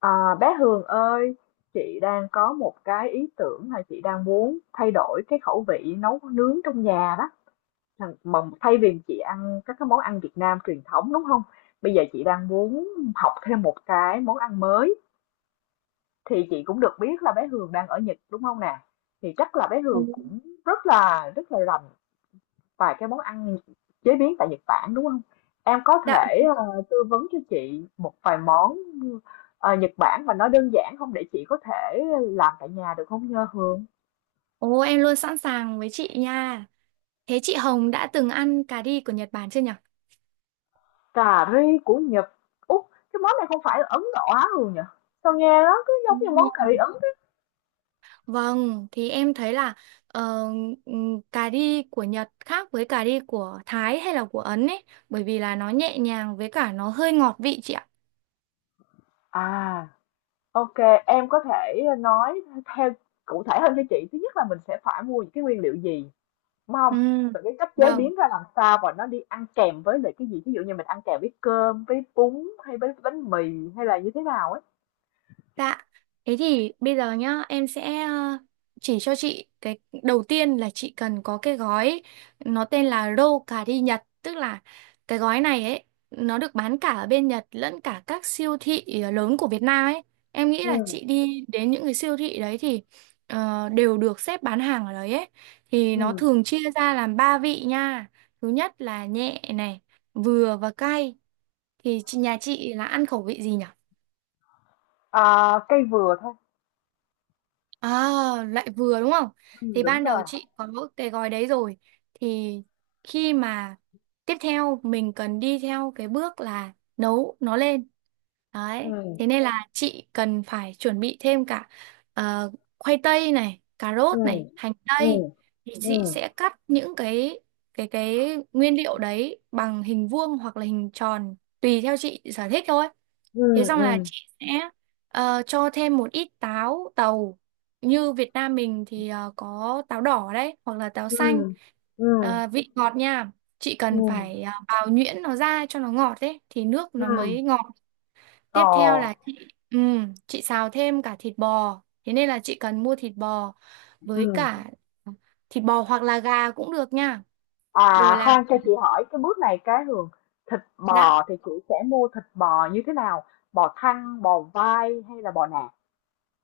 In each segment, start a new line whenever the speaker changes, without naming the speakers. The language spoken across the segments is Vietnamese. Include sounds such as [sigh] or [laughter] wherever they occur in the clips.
À, bé Hường ơi, chị đang có một cái ý tưởng là chị đang muốn thay đổi cái khẩu vị nấu nướng trong nhà đó. Mà thay vì chị ăn các cái món ăn Việt Nam truyền thống, đúng không? Bây giờ chị đang muốn học thêm một cái món ăn mới. Thì chị cũng được biết là bé Hường đang ở Nhật, đúng không nè? Thì chắc là bé
Ừ.
Hường cũng rất là rành vài cái món ăn chế biến tại Nhật Bản, đúng không? Em có
Dạ,
thể, tư vấn cho chị một vài món, Nhật Bản mà nó đơn giản không, để chị có thể làm tại nhà được không nhơ Hương?
ồ em luôn sẵn sàng với chị nha. Thế chị Hồng đã từng ăn cà ri của Nhật Bản chưa nhỉ?
Cà ri của Nhật, út cái món này không phải là Ấn Độ Á Hường nhỉ? Sao nghe nó cứ
Ừ.
giống như món cà ri Ấn thế?
Vâng, thì em thấy là ờ, cà ri của Nhật khác với cà ri của Thái hay là của Ấn ấy, bởi vì là nó nhẹ nhàng với cả nó hơi ngọt vị chị ạ.
À, ok, em có thể nói theo cụ thể hơn cho chị. Thứ nhất là mình sẽ phải mua những cái nguyên liệu gì? Đúng không?
Ừ,
Rồi cái cách chế
vâng.
biến ra làm sao và nó đi ăn kèm với lại cái gì? Ví dụ như mình ăn kèm với cơm, với bún hay với bánh mì hay là như thế nào ấy?
Dạ, thế thì bây giờ nhá, em sẽ chỉ cho chị cái đầu tiên là chị cần có cái gói nó tên là Rô cà ri Nhật, tức là cái gói này ấy nó được bán cả ở bên Nhật lẫn cả các siêu thị lớn của Việt Nam ấy. Em nghĩ là
Ừm,
chị đi đến những cái siêu thị đấy thì đều được xếp bán hàng ở đấy ấy. Thì nó
ừm.
thường chia ra làm ba vị nha. Thứ nhất là nhẹ này, vừa và cay. Thì nhà chị là ăn khẩu vị gì nhỉ?
À, cây vừa thôi.
À, lại vừa đúng không?
Ừm.
Thì
Đúng
ban đầu
rồi.
chị có cái gói đấy rồi. Thì khi mà tiếp theo mình cần đi theo cái bước là nấu nó lên. Đấy.
Ừm,
Thế nên là chị cần phải chuẩn bị thêm cả ờ, khoai tây này, cà rốt
ừm,
này, hành tây.
ừm,
Thì chị
ừm,
sẽ cắt những cái nguyên liệu đấy bằng hình vuông hoặc là hình tròn tùy theo chị sở thích thôi.
ừm,
Thế xong là
ừm,
chị sẽ cho thêm một ít táo tàu. Như Việt Nam mình thì có táo đỏ đấy, hoặc là táo
ừm,
xanh.
ừm,
Vị ngọt nha. Chị cần
ừm,
phải bào nhuyễn nó ra cho nó ngọt đấy, thì nước nó
ừm.
mới ngọt.
Ồ.
Tiếp theo là chị xào thêm cả thịt bò. Thế nên là chị cần mua thịt bò với
Ừm.
cả thịt bò hoặc là gà cũng được nha. Rồi
À,
là
khoan cho chị hỏi cái bước này cái Hường, thịt
đã.
bò thì chị sẽ mua thịt bò như thế nào? Bò thăn, bò vai hay là bò nạc?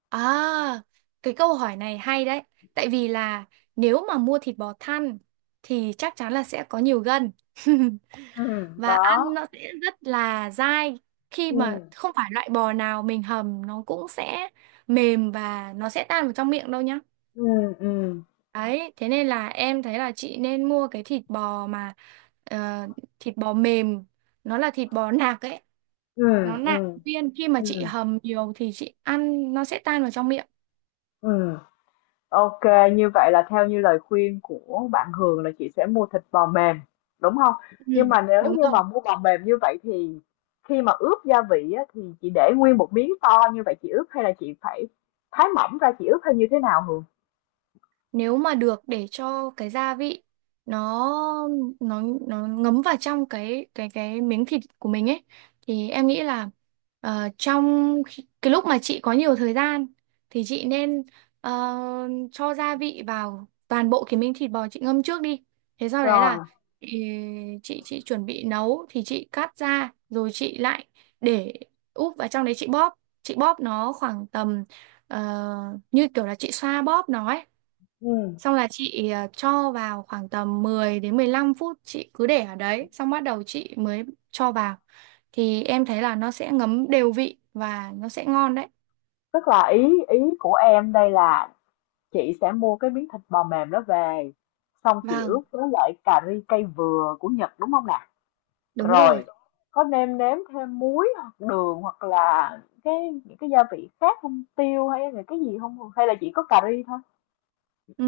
À, cái câu hỏi này hay đấy. Tại vì là nếu mà mua thịt bò thăn thì chắc chắn là sẽ có nhiều gân. [laughs]
Ừm.
Và ăn
Đó.
nó sẽ rất là dai khi mà
Ừm.
không phải loại bò nào mình hầm nó cũng sẽ mềm và nó sẽ tan vào trong miệng đâu nhá.
Ừ, ừ,
Đấy, thế nên là em thấy là chị nên mua cái thịt bò mà ờ, thịt bò mềm, nó là thịt bò nạc ấy,
ừ,
nó nạc
ừ,
viên khi mà chị
ừ,
hầm nhiều thì chị ăn nó sẽ tan vào trong miệng.
ừm. Ô, như vậy là theo như lời khuyên của bạn Hường là chị sẽ mua thịt bò mềm, đúng không?
Ừ,
Nhưng mà nếu
đúng
như
rồi.
mà mua bò mềm như vậy thì khi mà ướp gia vị á, thì chị để nguyên một miếng to như vậy chị ướp hay là chị phải thái mỏng ra chị ướp hay như thế nào Hường?
Nếu mà được để cho cái gia vị nó nó ngấm vào trong cái miếng thịt của mình ấy thì em nghĩ là cái lúc mà chị có nhiều thời gian thì chị nên ờ, cho gia vị vào toàn bộ cái miếng thịt bò chị ngâm trước đi, thế sau đấy
Rồi,
là chị chị chuẩn bị nấu thì chị cắt ra rồi chị lại để úp vào trong đấy chị bóp nó khoảng tầm như kiểu là chị xoa bóp nó ấy.
ừ,
Xong là chị cho vào khoảng tầm 10 đến 15 phút chị cứ để ở đấy xong bắt đầu chị mới cho vào thì em thấy là nó sẽ ngấm đều vị và nó sẽ ngon đấy.
tức là ý ý của em đây là chị sẽ mua cái miếng thịt bò mềm đó về, xong chị
Vâng,
ướp với lại cà ri cây vừa của Nhật, đúng không nè?
đúng rồi.
Rồi có nêm nếm thêm muối hoặc đường hoặc là cái những cái gia vị khác không? Tiêu hay là cái gì hông? Hay là chỉ có cà ri thôi?
Ừ,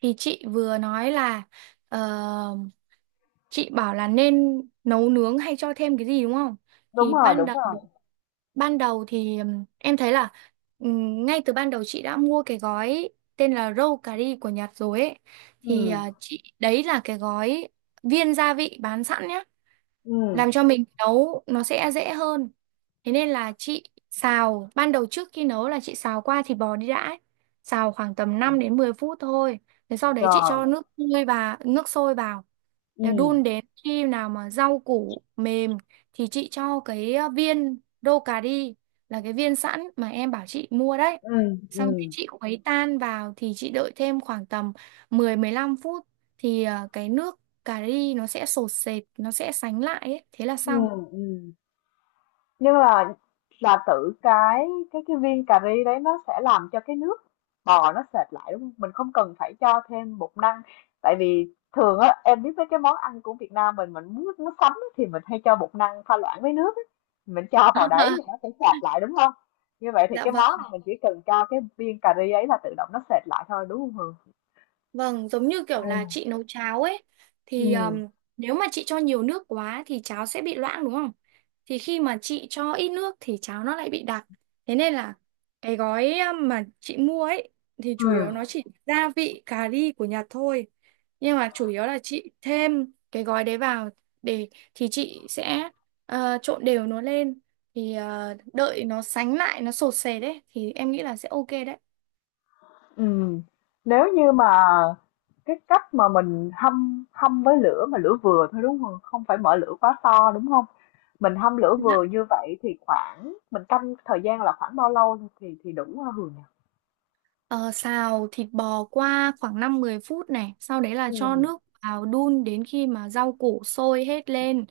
thì chị vừa nói là ờ, chị bảo là nên nấu nướng hay cho thêm cái gì đúng không?
Đúng
Thì
rồi,
ban
đúng
đầu
rồi.
ban đầu thì em thấy là ngay từ ban đầu chị đã mua cái gói tên là Roll Cà ri của Nhật rồi ấy
Ừ,
thì chị đấy là cái gói viên gia vị bán sẵn nhá,
ừ,
làm cho mình nấu nó sẽ dễ hơn. Thế nên là chị xào ban đầu trước khi nấu là chị xào qua thịt bò đi đã ấy, xào khoảng tầm 5 đến 10 phút thôi. Thế sau đấy chị
rồi,
cho nước sôi và nước sôi vào
ừ,
để đun đến khi nào mà rau củ mềm thì chị cho cái viên đô cà ri là cái viên sẵn mà em bảo chị mua đấy,
ừ,
xong cái
ừ,
chị khuấy tan vào thì chị đợi thêm khoảng tầm 10 đến 15 phút thì cái nước cà ri nó sẽ sột sệt, nó sẽ sánh lại ấy. Thế là
ừ,
xong.
ừm. Nhưng mà là tự cái cái viên cà ri đấy nó sẽ làm cho cái nước bò nó sệt lại, đúng không? Mình không cần phải cho thêm bột năng. Tại vì thường á em biết mấy cái món ăn của Việt Nam mình muốn nó sánh á, thì mình hay cho bột năng pha loãng với nước á. Mình cho vào đấy thì nó sẽ
[laughs]
sệt lại, đúng không? Như vậy thì
Dạ
cái món
vâng.
này mình chỉ cần cho cái viên cà ri ấy là tự động nó sệt lại thôi, đúng không Hường?
Vâng, giống như kiểu là chị nấu cháo ấy
Ừ.
thì
Ừ.
nếu mà chị cho nhiều nước quá thì cháo sẽ bị loãng đúng không? Thì khi mà chị cho ít nước thì cháo nó lại bị đặc. Thế nên là cái gói mà chị mua ấy thì
Ừ.
chủ yếu nó chỉ gia vị cà ri của Nhật thôi. Nhưng mà chủ yếu là chị thêm cái gói đấy vào để thì chị sẽ trộn đều nó lên thì đợi nó sánh lại nó sột sệt đấy thì em nghĩ là sẽ ok đấy.
Ừ, nếu như mà cái cách mà mình hâm hâm với lửa mà lửa vừa thôi, đúng không? Không phải mở lửa quá to, đúng không? Mình hâm lửa vừa như vậy thì khoảng mình canh thời gian là khoảng bao lâu thì đủ hả Hường nhỉ?
Ờ, xào thịt bò qua khoảng 5 10 phút này, sau đấy là
Ừ.
cho nước vào đun đến khi mà rau củ sôi hết lên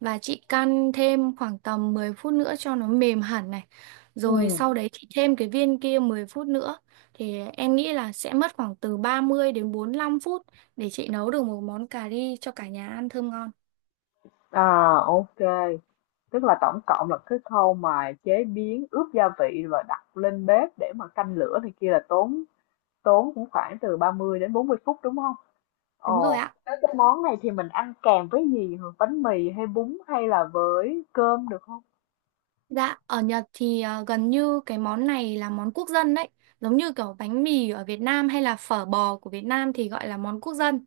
và chị căn thêm khoảng tầm 10 phút nữa cho nó mềm hẳn này. Rồi sau
Ừm,
đấy chị thêm cái viên kia 10 phút nữa thì em nghĩ là sẽ mất khoảng từ ba mươi đến 45 phút để chị nấu được một món cà ri cho cả nhà ăn thơm ngon.
à, ô, tức là tổng cộng là cái khâu mà chế biến, ướp gia vị và đặt lên bếp để mà canh lửa này kia là tốn, cũng khoảng từ 30 đến 40 phút, đúng không?
Đúng rồi
Ồ,
ạ.
thế cái món này thì mình ăn kèm với gì hả? Bánh mì hay bún hay là với cơm được không?
Dạ, ở Nhật thì gần như cái món này là món quốc dân đấy. Giống như kiểu bánh mì ở Việt Nam hay là phở bò của Việt Nam thì gọi là món quốc dân.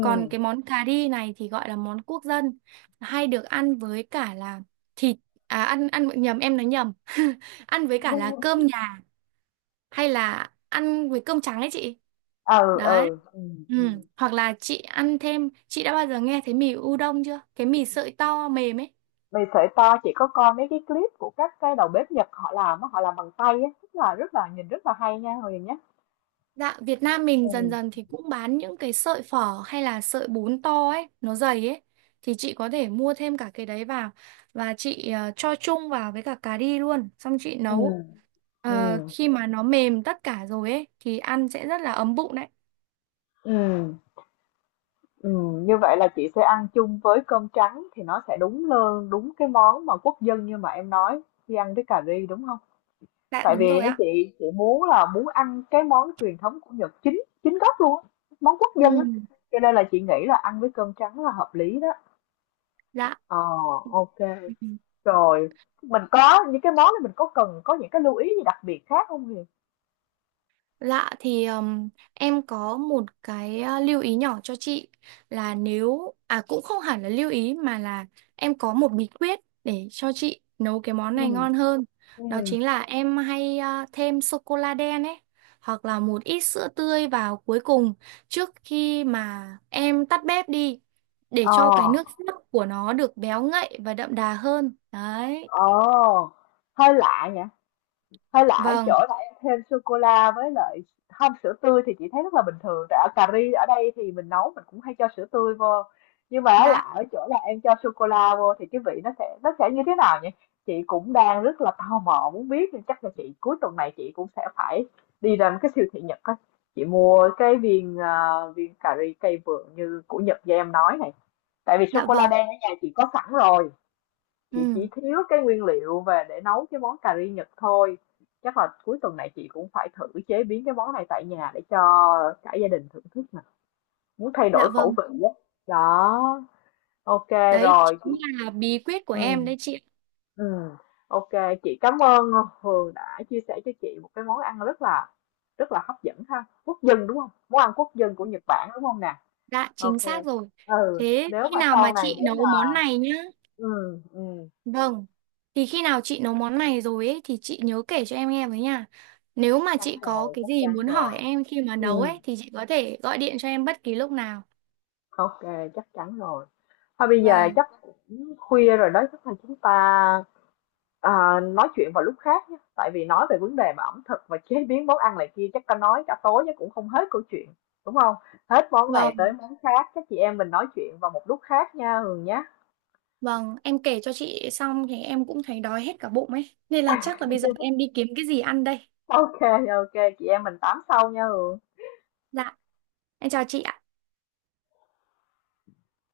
Còn cái món cà ri này thì gọi là món quốc dân. Hay được ăn với cả là thịt, à ăn ăn nhầm em nói nhầm. [laughs] Ăn với cả là cơm
[laughs]
nhà hay là ăn với cơm trắng ấy chị.
Ừ,
Đấy.
ừ. Ừ. Ừ.
Ừ. Hoặc là chị ăn thêm, chị đã bao giờ nghe thấy mì udon chưa? Cái mì sợi to mềm ấy.
Mì sợi to chị có coi mấy cái clip của các cái đầu bếp Nhật họ làm á, họ làm bằng tay á, rất là nhìn rất là hay nha Huyền nhé.
Dạ, Việt Nam mình
Ừ.
dần dần thì cũng bán những cái sợi phở hay là sợi bún to ấy, nó dày ấy. Thì chị có thể mua thêm cả cái đấy vào và chị cho chung vào với cả cà ri luôn, xong chị nấu.
Ừ. Ừ.
Khi mà nó mềm tất cả rồi ấy thì ăn sẽ rất là ấm bụng đấy.
Ừ. Ừ. Như vậy là chị sẽ ăn chung với cơm trắng thì nó sẽ đúng hơn, đúng cái món mà quốc dân như mà em nói khi ăn với cà ri, đúng không?
Dạ
Tại
đúng
vì
rồi
á
ạ.
chị muốn là muốn ăn cái món truyền thống của Nhật chính chính gốc luôn á, món quốc dân
Ừ,
á. Cho nên là chị nghĩ là ăn với cơm trắng là hợp lý đó. Ờ,
dạ.
ok. Rồi, mình có những cái món này mình có cần có những cái lưu ý gì đặc biệt khác không Huyền?
Lạ thì em có một cái lưu ý nhỏ cho chị là nếu cũng không hẳn là lưu ý mà là em có một bí quyết để cho chị nấu cái món
Ừ.
này ngon hơn. Đó
Ừ.
chính là em hay thêm sô cô la đen ấy hoặc là một ít sữa tươi vào cuối cùng trước khi mà em tắt bếp đi để
Ờ,
cho cái nước sốt của nó được béo ngậy và đậm đà hơn. Đấy.
ờ, hơi lạ nhỉ. Hay là ở
Vâng,
chỗ là em thêm sô cô la với lại không sữa tươi thì chị thấy rất là bình thường, tại ở cà ri ở đây thì mình nấu mình cũng hay cho sữa tươi vô, nhưng mà
dạ,
là ở chỗ là em cho sô cô la vô thì cái vị nó sẽ như thế nào nhỉ, chị cũng đang rất là tò mò muốn biết nên chắc là chị cuối tuần này chị cũng sẽ phải đi ra một cái siêu thị Nhật á, chị mua cái viên, viên cà ri cây vườn như của Nhật như em nói này, tại vì sô
dạ
cô la
vâng.
đen ở nhà chị có sẵn rồi, chị chỉ
Ừ,
thiếu cái nguyên liệu về để nấu cái món cà ri Nhật thôi, chắc là cuối tuần này chị cũng phải thử chế biến cái món này tại nhà để cho cả gia đình thưởng thức nè, muốn thay
dạ
đổi khẩu
vâng.
vị á đó. Ok,
Đấy
rồi
chính
chị,
là bí quyết của em
ừ,
đấy chị ạ.
ừ. Ok, chị cảm ơn Hường đã chia sẻ cho chị một cái món ăn rất là hấp dẫn ha, quốc dân, đúng không? Món ăn quốc dân của Nhật Bản, đúng không nè?
Dạ chính
Ok.
xác rồi.
Ừ,
Thế
nếu
khi
mà
nào mà
sau này
chị
nếu
nấu
mà,
món này nhá.
ừ, ừ,
Vâng. Thì khi nào chị nấu món này rồi ấy thì chị nhớ kể cho em nghe với nha. Nếu
chắc
mà
chắn
chị có
rồi,
cái
chắc
gì
chắn
muốn
rồi,
hỏi em khi mà nấu
ừ.
ấy thì chị có thể gọi điện cho em bất kỳ lúc nào.
Ok, chắc chắn rồi. Thôi bây giờ
Vâng.
chắc cũng khuya rồi đó, chắc là chúng ta, à, nói chuyện vào lúc khác nhé. Tại vì nói về vấn đề mà ẩm thực và chế biến món ăn này kia chắc ta nói cả tối chắc cũng không hết câu chuyện, đúng không? Hết món này tới
Vâng,
món khác, các chị em mình nói chuyện vào một lúc khác nha Hường nhé.
vâng, em kể cho chị xong thì em cũng thấy đói hết cả bụng ấy. Nên là chắc là bây giờ em đi kiếm cái gì ăn đây.
Ok, ok, chị em mình tám sau nha Hường.
Dạ, em chào chị ạ.